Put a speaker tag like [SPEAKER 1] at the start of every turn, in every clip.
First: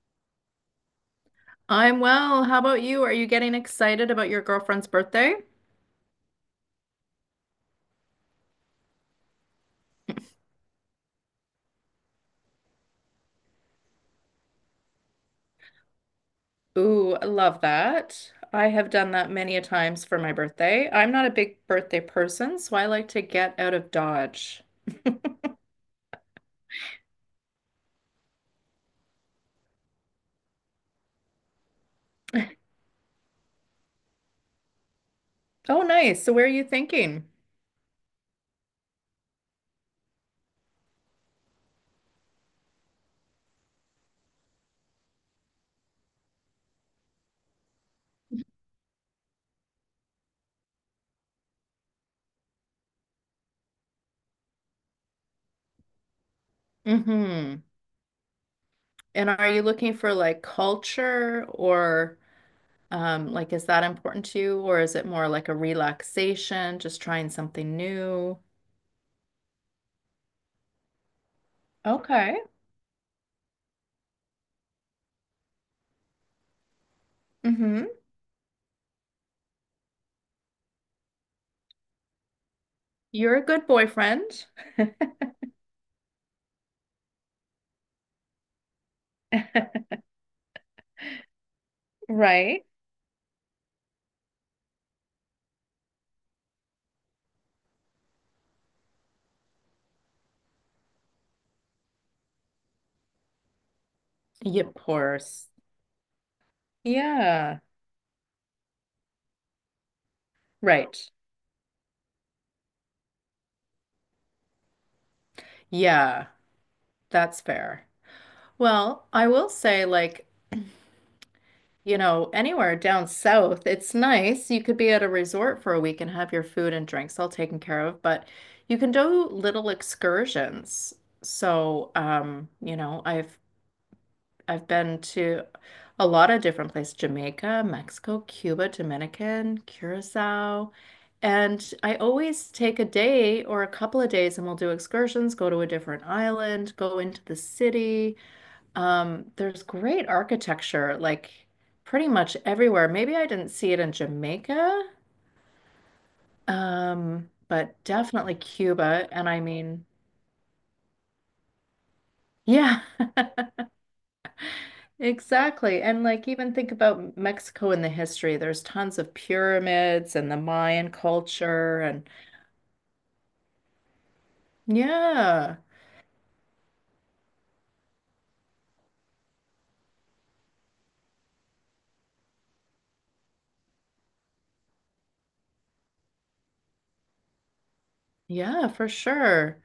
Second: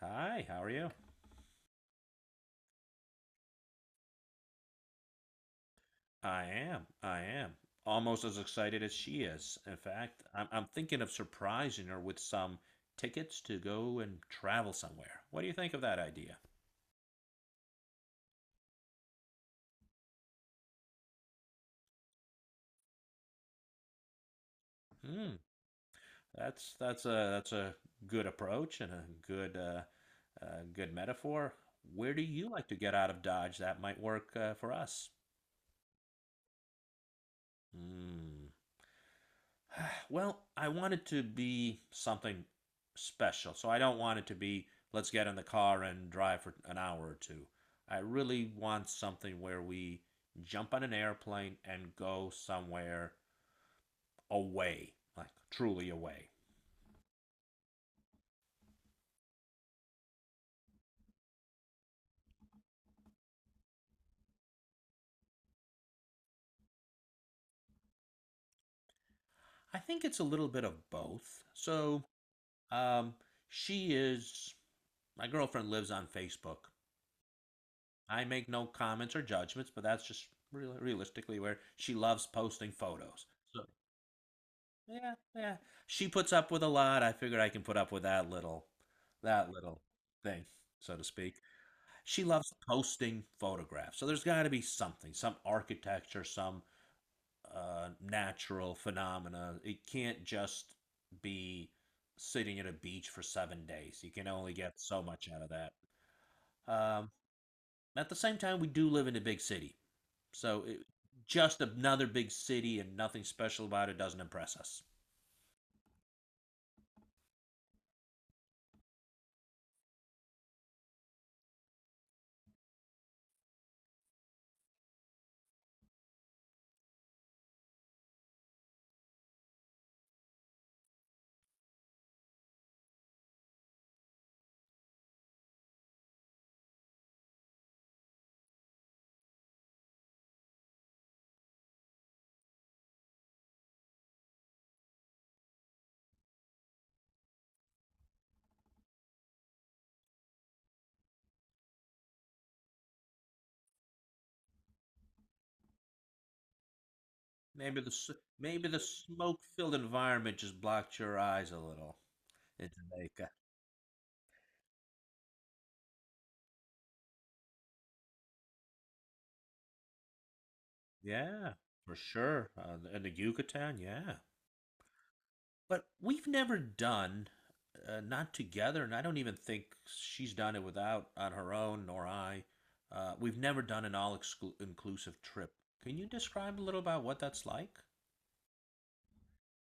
[SPEAKER 1] Hi, how are you?
[SPEAKER 2] I'm well. How about you? Are you getting excited about your girlfriend's birthday?
[SPEAKER 1] I am. I am. Almost as excited as she is. In fact, I'm thinking of surprising her with some tickets to go and travel somewhere. What do you think of that idea?
[SPEAKER 2] Ooh, I love that. I have done that many a times for my birthday. I'm not a big birthday person, so I like to get out of Dodge.
[SPEAKER 1] Hmm. That's a good approach and a good good metaphor. Where do you like to get out of Dodge that might work for us?
[SPEAKER 2] Oh, nice. So where are you thinking?
[SPEAKER 1] Hmm. Well, I want it to be something special. So I don't want it to be let's get in the car and drive for an hour or two. I really want something where we jump on an airplane and go somewhere away, like truly away.
[SPEAKER 2] Mm-hmm. And are you looking for, like, culture or like, is that important to you, or is it more like a relaxation, just trying something new?
[SPEAKER 1] I think it's a little bit of both.
[SPEAKER 2] Okay.
[SPEAKER 1] Um, she is my girlfriend lives on Facebook.
[SPEAKER 2] Mm-hmm.
[SPEAKER 1] I make no comments or judgments, but that's just realistically where she loves posting photos.
[SPEAKER 2] You're a
[SPEAKER 1] So
[SPEAKER 2] good boyfriend.
[SPEAKER 1] yeah, yeah. She puts up with a lot. I figured I can put up with that little thing, so to speak. She loves
[SPEAKER 2] Right.
[SPEAKER 1] posting photographs. So there's got to be something, some architecture, some natural phenomena. It can't just be sitting at a beach for 7 days. You can only
[SPEAKER 2] Yeah,
[SPEAKER 1] get
[SPEAKER 2] of
[SPEAKER 1] so much out
[SPEAKER 2] course.
[SPEAKER 1] of that. Um,
[SPEAKER 2] Yeah,
[SPEAKER 1] at the same time, we do live in a big city. So it,
[SPEAKER 2] right.
[SPEAKER 1] just another big city and nothing special about it doesn't impress us.
[SPEAKER 2] Yeah, that's fair. Well, I will say, like, anywhere down south, it's nice. You could be at a resort for a week and have your food and drinks all taken care of, but you can do little excursions. So, I've been to a lot of different places: Jamaica, Mexico, Cuba, Dominican, Curacao. And I always take a day or a couple of days and we'll do excursions, go to a different island, go into the city. There's great architecture, like, pretty much everywhere. Maybe I didn't see it in Jamaica,
[SPEAKER 1] Maybe
[SPEAKER 2] but
[SPEAKER 1] the s-
[SPEAKER 2] definitely
[SPEAKER 1] Maybe the
[SPEAKER 2] Cuba. And I
[SPEAKER 1] smoke-filled
[SPEAKER 2] mean,
[SPEAKER 1] environment just blocked your eyes a little in
[SPEAKER 2] yeah.
[SPEAKER 1] Jamaica.
[SPEAKER 2] Exactly. And, like, even think about Mexico in the history. There's tons of pyramids and the Mayan
[SPEAKER 1] Yeah,
[SPEAKER 2] culture,
[SPEAKER 1] for
[SPEAKER 2] and
[SPEAKER 1] sure. In the Yucatan, yeah.
[SPEAKER 2] yeah.
[SPEAKER 1] But we've never done, not together, and I don't even think she's done it without on her own, nor I. We've never done an all-inclusive trip. Can you describe a little about what that's like?
[SPEAKER 2] Yeah, for sure.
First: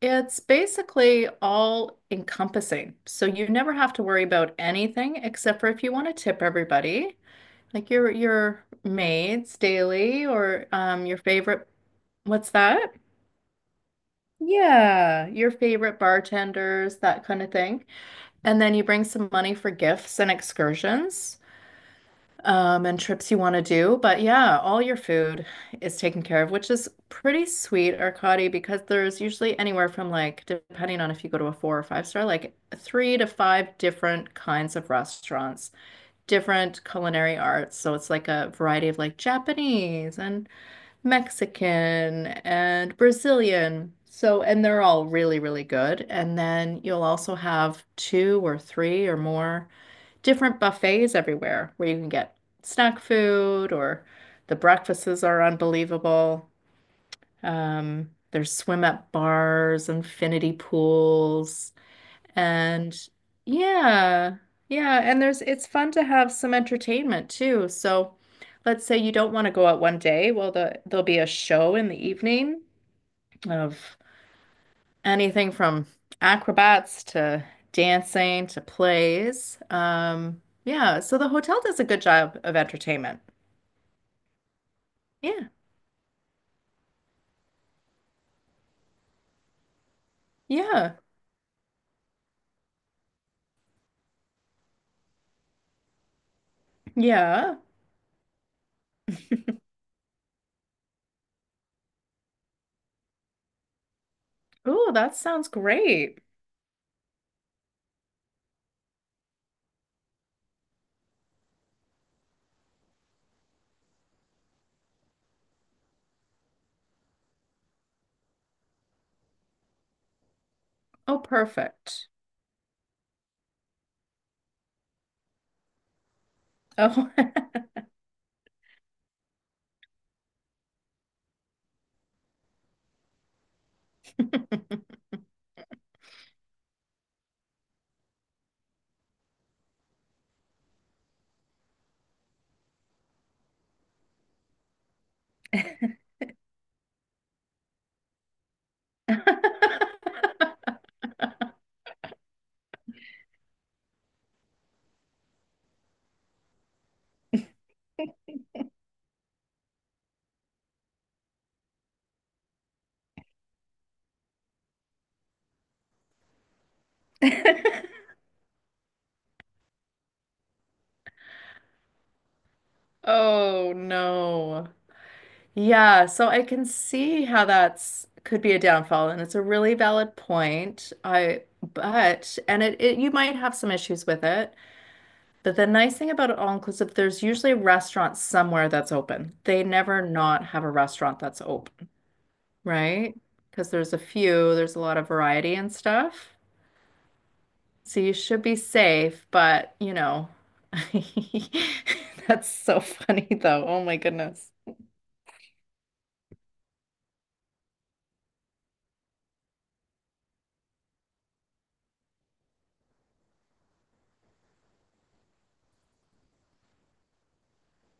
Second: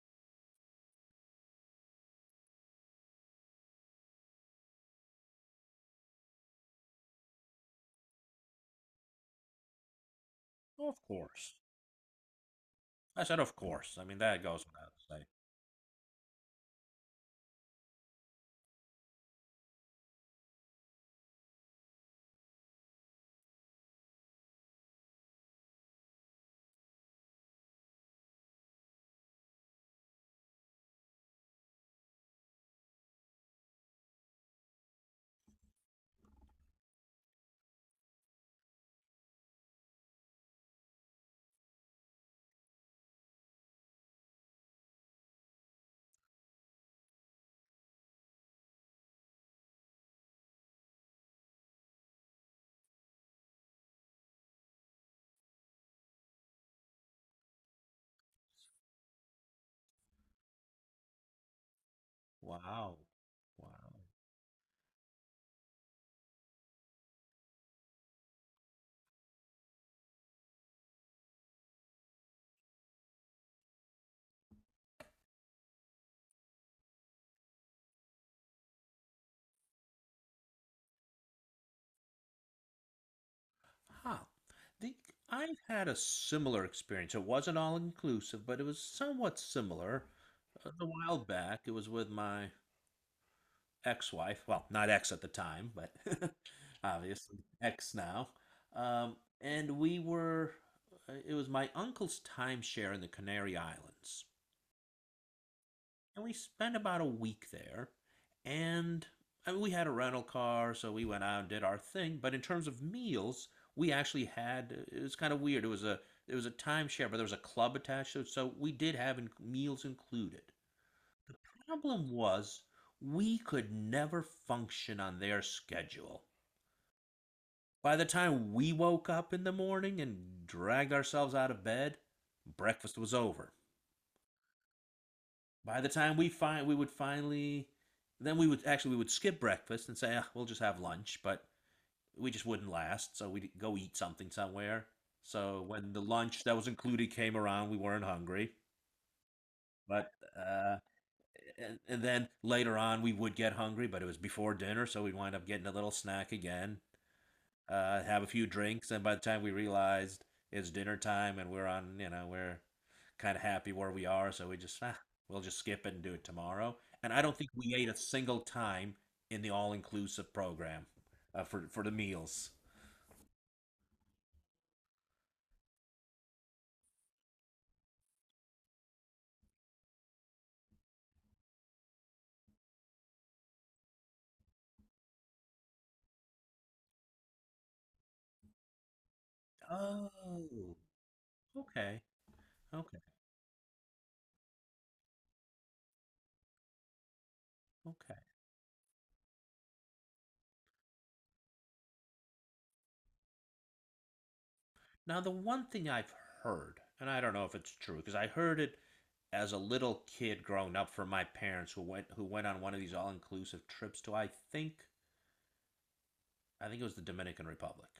[SPEAKER 2] It's basically all encompassing. So you never have to worry about anything, except for if you want to tip everybody, like your maids daily, or
[SPEAKER 1] Of
[SPEAKER 2] your
[SPEAKER 1] course.
[SPEAKER 2] favorite— what's that?
[SPEAKER 1] I said, of course. I mean, that goes without saying.
[SPEAKER 2] Yeah, your favorite bartenders, that kind of thing. And then you bring some money for gifts and excursions. And trips you want to do. But yeah, all your food is taken care of, which is pretty sweet, Arcadi, because there's usually anywhere from, like, depending on if you go to a four or five-star, like three to five different kinds of restaurants, different culinary arts. So it's like a variety of, like, Japanese and Mexican and Brazilian. So, and they're all really, really good. And then you'll also have two or three or more different buffets everywhere, where you can get snack food, or the breakfasts are unbelievable. There's swim up bars, infinity pools, and
[SPEAKER 1] Wow. Wow.
[SPEAKER 2] yeah, yeah, and there's it's fun to have some entertainment too. So let's say you don't want to go out one day, well there'll be a show in the evening of anything from acrobats to dancing to plays. Yeah, so the hotel does a good job of entertainment.
[SPEAKER 1] Ah, the
[SPEAKER 2] Yeah,
[SPEAKER 1] I've had a similar experience. It wasn't all inclusive, but it was somewhat similar. A
[SPEAKER 2] yeah,
[SPEAKER 1] while back, it was with my ex-wife. Well, not ex at the time, but obviously
[SPEAKER 2] yeah.
[SPEAKER 1] ex now. And we were. It was my uncle's timeshare in the Canary Islands,
[SPEAKER 2] Oh, that sounds great.
[SPEAKER 1] and we spent about a week there. And I mean, we had a rental car, so we went out and did our thing. But in terms of meals, we actually had it was kind of weird. It was a timeshare, but there was a club attached to it, so we did have meals included.
[SPEAKER 2] Oh, perfect.
[SPEAKER 1] Problem was, we could never function on their schedule.
[SPEAKER 2] Oh.
[SPEAKER 1] By the time we woke up in the morning and dragged ourselves out of bed, breakfast was over. By the time we find, We would finally, then we would actually we would skip breakfast and say, "Ah, we'll just have lunch," but we just wouldn't last, so we'd go eat something somewhere. So when the lunch that was included came around, we weren't hungry. But uh, and then later on, we would get hungry, but it was before dinner, so we'd wind up getting a little snack again have a few drinks, and by the time we realized it's dinner time and we're on, you know, we're kind of happy where we are, so we just we'll just skip it and do it tomorrow. And I don't think we ate a single time in the all-inclusive program for the meals.
[SPEAKER 2] Oh no. Yeah, so I can see how that's could be a downfall, and it's a really valid point. I but and it, you might have some issues with it. But the nice thing about all inclusive, there's usually a restaurant somewhere that's open. They never not have a
[SPEAKER 1] Oh,
[SPEAKER 2] restaurant that's open,
[SPEAKER 1] okay, okay,
[SPEAKER 2] right? Because there's a lot of variety and stuff. So you
[SPEAKER 1] okay.
[SPEAKER 2] should be safe, but. That's so funny though. Oh my goodness.
[SPEAKER 1] Now, the one thing I've heard, and I don't know if it's true, because I heard it as a little kid growing up from my parents who went on one of these all-inclusive trips to, I think it was the Dominican Republic.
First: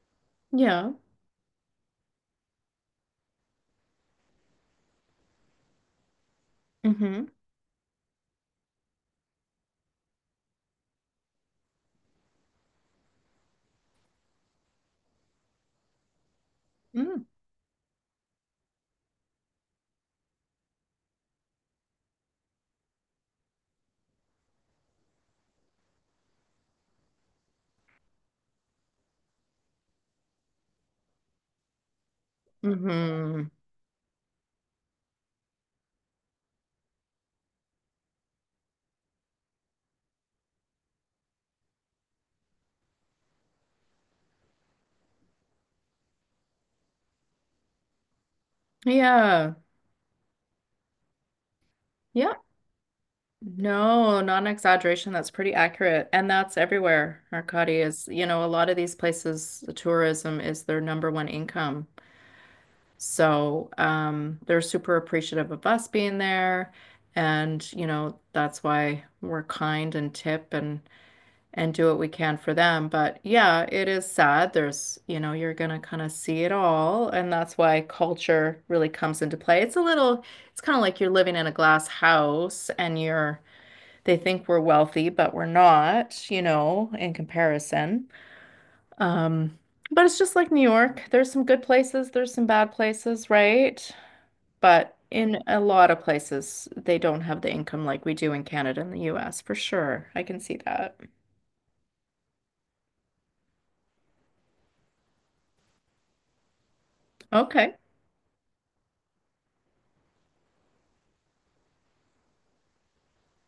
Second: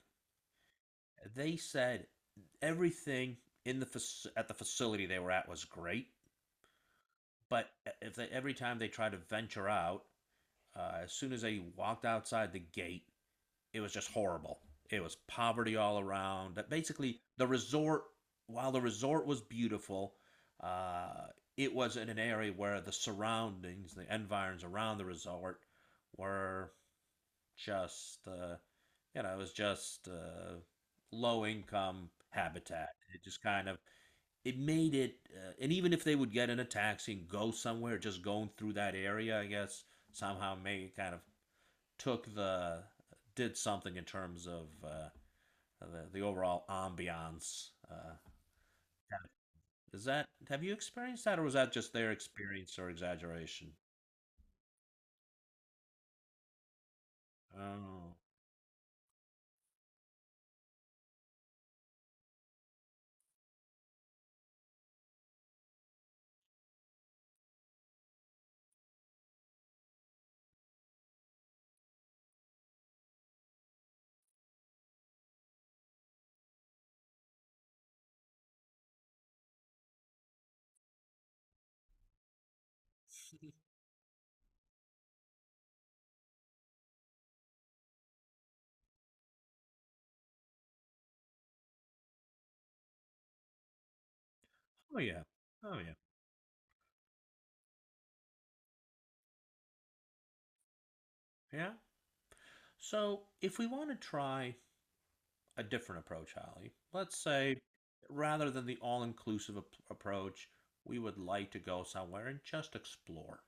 [SPEAKER 2] Yeah.
[SPEAKER 1] They said everything in the at the facility they were at was great,
[SPEAKER 2] Mm-hmm.
[SPEAKER 1] but if they, every time they tried to venture out, as soon as they walked outside the gate, it was just horrible. It was poverty all around. That basically the resort, while the resort was beautiful, uh, it was in an area where the surroundings, the environs around the resort, were just you know it was just low income habitat. It just
[SPEAKER 2] Mm-hmm.
[SPEAKER 1] kind of it made it, and even if they would get in a taxi and go somewhere, just going through that area, I guess somehow made it kind of took the did something in terms of the overall ambiance.
[SPEAKER 2] Yeah.
[SPEAKER 1] Is that have you experienced that, or was that just their
[SPEAKER 2] Yeah.
[SPEAKER 1] experience or exaggeration?
[SPEAKER 2] No, not an exaggeration. That's pretty accurate. And that's everywhere. Arcadi is,
[SPEAKER 1] Oh,
[SPEAKER 2] a lot of these places, the tourism is their number one income. So, they're super appreciative of us being there. And, that's why we're kind and tip and do what we can for them. But yeah, it is sad. There's, you're gonna kind of see it all. And that's why culture really comes into play. It's a little, it's kind of like you're living in a glass house, and you're they think we're wealthy, but we're not, in comparison. Um, but it's just like New York. There's some good places, there's some bad places, right? But
[SPEAKER 1] oh yeah,
[SPEAKER 2] in a
[SPEAKER 1] oh
[SPEAKER 2] lot
[SPEAKER 1] yeah,
[SPEAKER 2] of places, they don't have the income like we do in Canada and the US, for sure. I can see that.
[SPEAKER 1] yeah. So if we want to try a different approach, Holly. Let's say
[SPEAKER 2] Okay.
[SPEAKER 1] rather than the all inclusive approach, we would like to go somewhere and just explore.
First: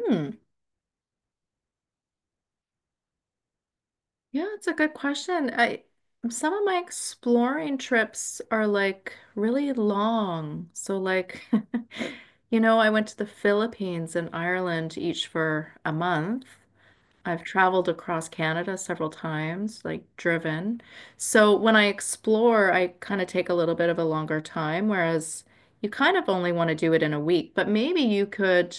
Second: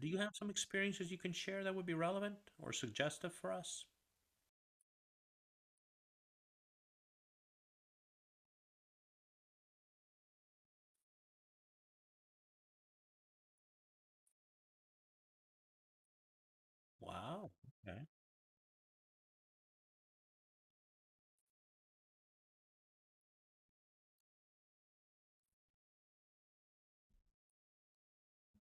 [SPEAKER 1] Do you have some experiences you can share that would be relevant or suggestive for us?
[SPEAKER 2] Yeah, it's a good question. I Some of my exploring trips are like really long. So, like, you know, I went to the Philippines and Ireland each for a month. I've
[SPEAKER 1] Wow.
[SPEAKER 2] traveled
[SPEAKER 1] Okay.
[SPEAKER 2] across Canada several times, like driven. So when I explore, I kind of take a little bit of a longer time, whereas you kind of only want to do it in a week, but maybe you could,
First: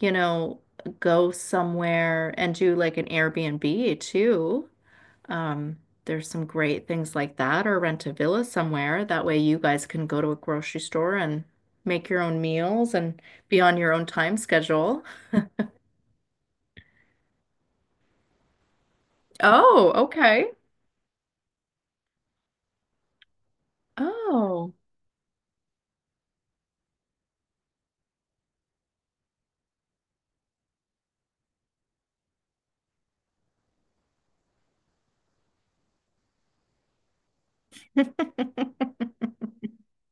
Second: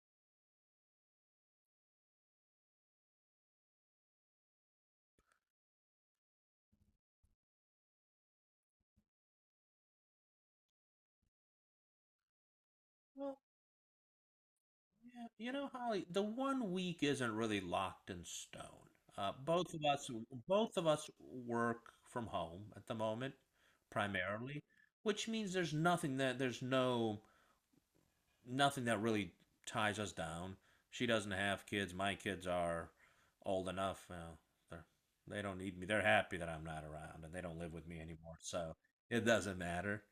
[SPEAKER 2] you know, go somewhere and do like an Airbnb too. Um, there's some great things like that, or rent a villa somewhere. That way you guys can go to a grocery store and make your own meals and
[SPEAKER 1] Well,
[SPEAKER 2] be on your own time schedule.
[SPEAKER 1] yeah, you know, Holly, the one week isn't really locked in stone. Uh, both of
[SPEAKER 2] Oh,
[SPEAKER 1] us,
[SPEAKER 2] okay.
[SPEAKER 1] Both of us work from home at the moment, primarily,
[SPEAKER 2] Oh,
[SPEAKER 1] which means there's no nothing that really ties us down. She doesn't have kids. My kids are old enough. You know, they're, they don't need me. They're happy that I'm not around and they don't live with me anymore. So it doesn't matter.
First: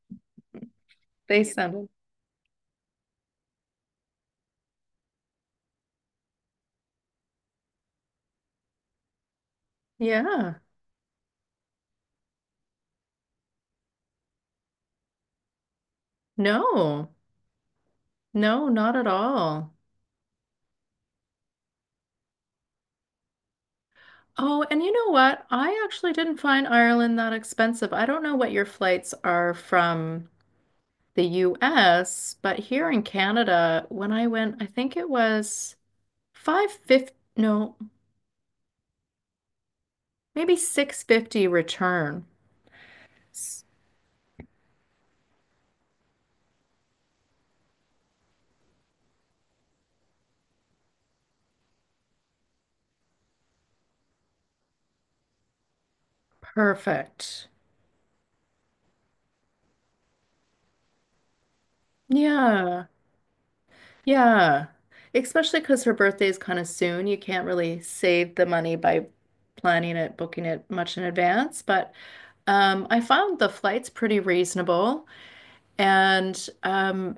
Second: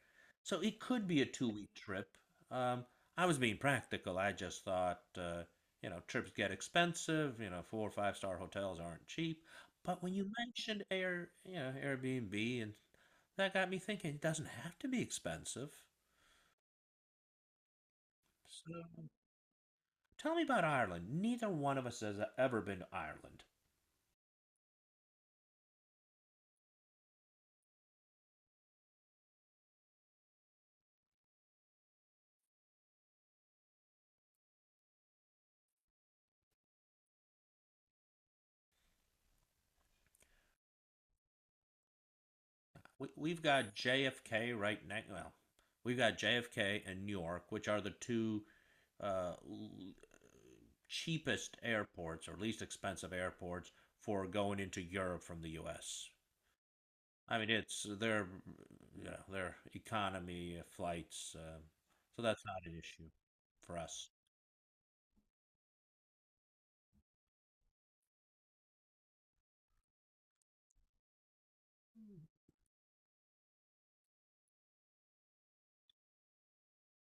[SPEAKER 1] So it could be a
[SPEAKER 2] they
[SPEAKER 1] 2 week
[SPEAKER 2] sounded.
[SPEAKER 1] trip. Um, I was being practical. I just thought, you know, trips get expensive. You know, four or five-star hotels aren't cheap. But when you
[SPEAKER 2] Yeah.
[SPEAKER 1] mentioned Air, you know, Airbnb, and that got me thinking, it doesn't have to be expensive.
[SPEAKER 2] No, no, not
[SPEAKER 1] So
[SPEAKER 2] at all.
[SPEAKER 1] tell me about Ireland. Neither one of us has ever been to Ireland.
[SPEAKER 2] Oh, and you know what? I actually didn't find Ireland that expensive. I don't know what your flights are from the US, but here in Canada, when I went, I think it was five fifty, no, maybe 650 return.
[SPEAKER 1] We've
[SPEAKER 2] S-
[SPEAKER 1] got JFK right next. Well, we've got JFK and Newark, which are the two uh, cheapest airports or least expensive airports for going into Europe from the U.S. I
[SPEAKER 2] Perfect.
[SPEAKER 1] mean, it's their, you know, their economy flights, so that's not an
[SPEAKER 2] Yeah,
[SPEAKER 1] issue for us.
[SPEAKER 2] yeah. Especially because her birthday is kind of soon. You can't really save the money by planning it, booking it much in advance. But I found the flights pretty reasonable, and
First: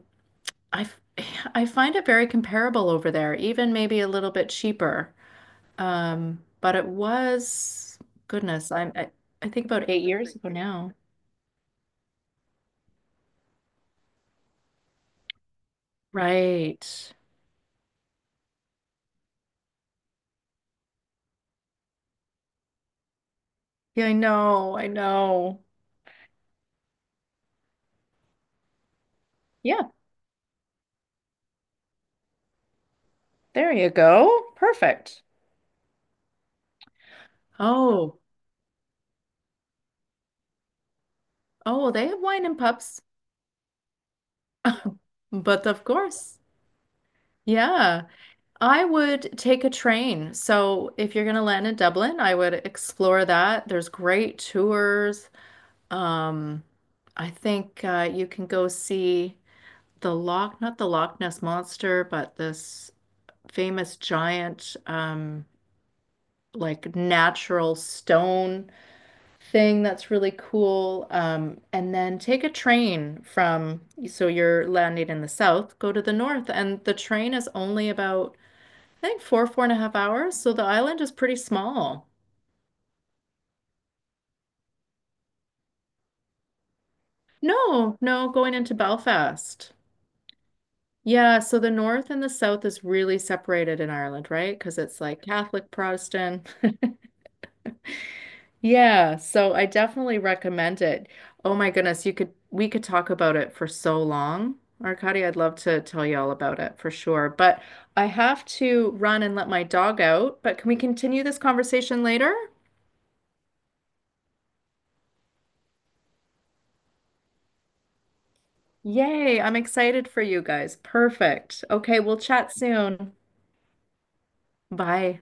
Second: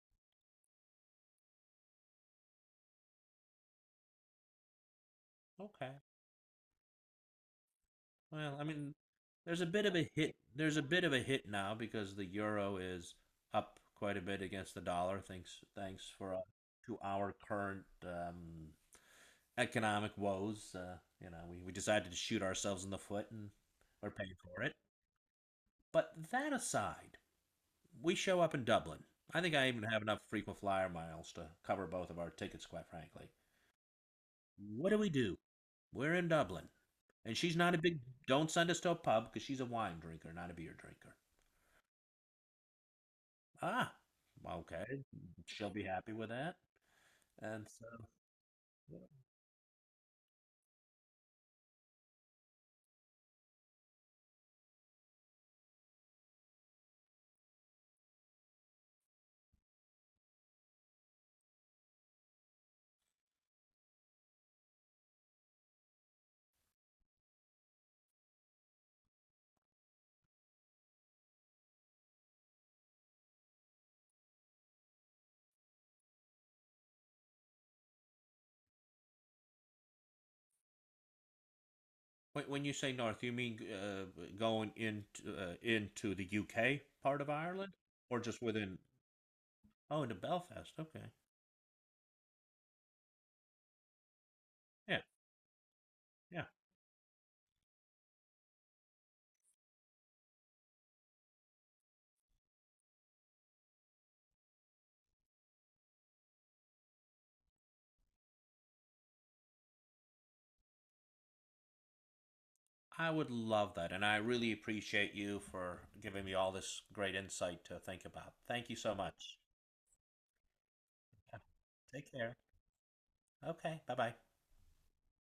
[SPEAKER 2] I f- I find it very comparable over there, even maybe a little bit cheaper.
[SPEAKER 1] Okay.
[SPEAKER 2] But it was,
[SPEAKER 1] Well, I
[SPEAKER 2] goodness,
[SPEAKER 1] mean,
[SPEAKER 2] I
[SPEAKER 1] there's a
[SPEAKER 2] think
[SPEAKER 1] bit
[SPEAKER 2] about
[SPEAKER 1] of
[SPEAKER 2] eight
[SPEAKER 1] a
[SPEAKER 2] years
[SPEAKER 1] hit.
[SPEAKER 2] ago
[SPEAKER 1] There's a
[SPEAKER 2] now.
[SPEAKER 1] bit of a hit now because the euro is up quite a bit against the dollar. Thanks for to
[SPEAKER 2] Right.
[SPEAKER 1] our current economic woes. You know, we decided to shoot ourselves in the foot, and
[SPEAKER 2] Yeah,
[SPEAKER 1] we're
[SPEAKER 2] I
[SPEAKER 1] paying for it.
[SPEAKER 2] know. I know.
[SPEAKER 1] But that aside, we show up in Dublin. I think I even
[SPEAKER 2] Yeah,
[SPEAKER 1] have enough frequent flyer miles to cover both of our tickets, quite frankly.
[SPEAKER 2] there you go.
[SPEAKER 1] What do we
[SPEAKER 2] Perfect.
[SPEAKER 1] do? We're in Dublin, and she's not a big.
[SPEAKER 2] Oh,
[SPEAKER 1] Don't send us to a pub because she's a wine drinker, not a beer drinker.
[SPEAKER 2] oh, they have wine and pubs,
[SPEAKER 1] Ah, okay.
[SPEAKER 2] but
[SPEAKER 1] She'll be
[SPEAKER 2] of
[SPEAKER 1] happy with
[SPEAKER 2] course.
[SPEAKER 1] that. And so,
[SPEAKER 2] Yeah, I would take a train. So if you're going to land in Dublin, I would explore that. There's great tours. Um, I think you can go see the Loch— not the Loch Ness Monster, but this famous giant, like, natural stone thing that's really cool. And then take a train, so you're landing in the south, go to the north, and the train is only about, I think, 4.5 hours. So the island is pretty small.
[SPEAKER 1] when you say north, you mean going into the UK part of Ireland,
[SPEAKER 2] No,
[SPEAKER 1] or
[SPEAKER 2] no,
[SPEAKER 1] just
[SPEAKER 2] going into
[SPEAKER 1] within?
[SPEAKER 2] Belfast.
[SPEAKER 1] Oh, into Belfast. Okay.
[SPEAKER 2] Yeah, so the north and the south is really separated in Ireland, right? Because
[SPEAKER 1] Yeah,
[SPEAKER 2] it's like Catholic,
[SPEAKER 1] yeah.
[SPEAKER 2] Protestant. Yeah, so I definitely recommend it. Oh my goodness, you could we could talk about it for so long. Arkady, I'd love to tell you all about it for sure, but I have to run and let my dog out. But can we continue this conversation later?
[SPEAKER 1] I would love that, and I really appreciate you for giving me all this great insight to think about. Thank you so much.
[SPEAKER 2] Yay, I'm excited for you guys.
[SPEAKER 1] Yeah.
[SPEAKER 2] Perfect. Okay,
[SPEAKER 1] Take
[SPEAKER 2] we'll
[SPEAKER 1] care.
[SPEAKER 2] chat soon.
[SPEAKER 1] Okay. Bye bye.
[SPEAKER 2] Bye.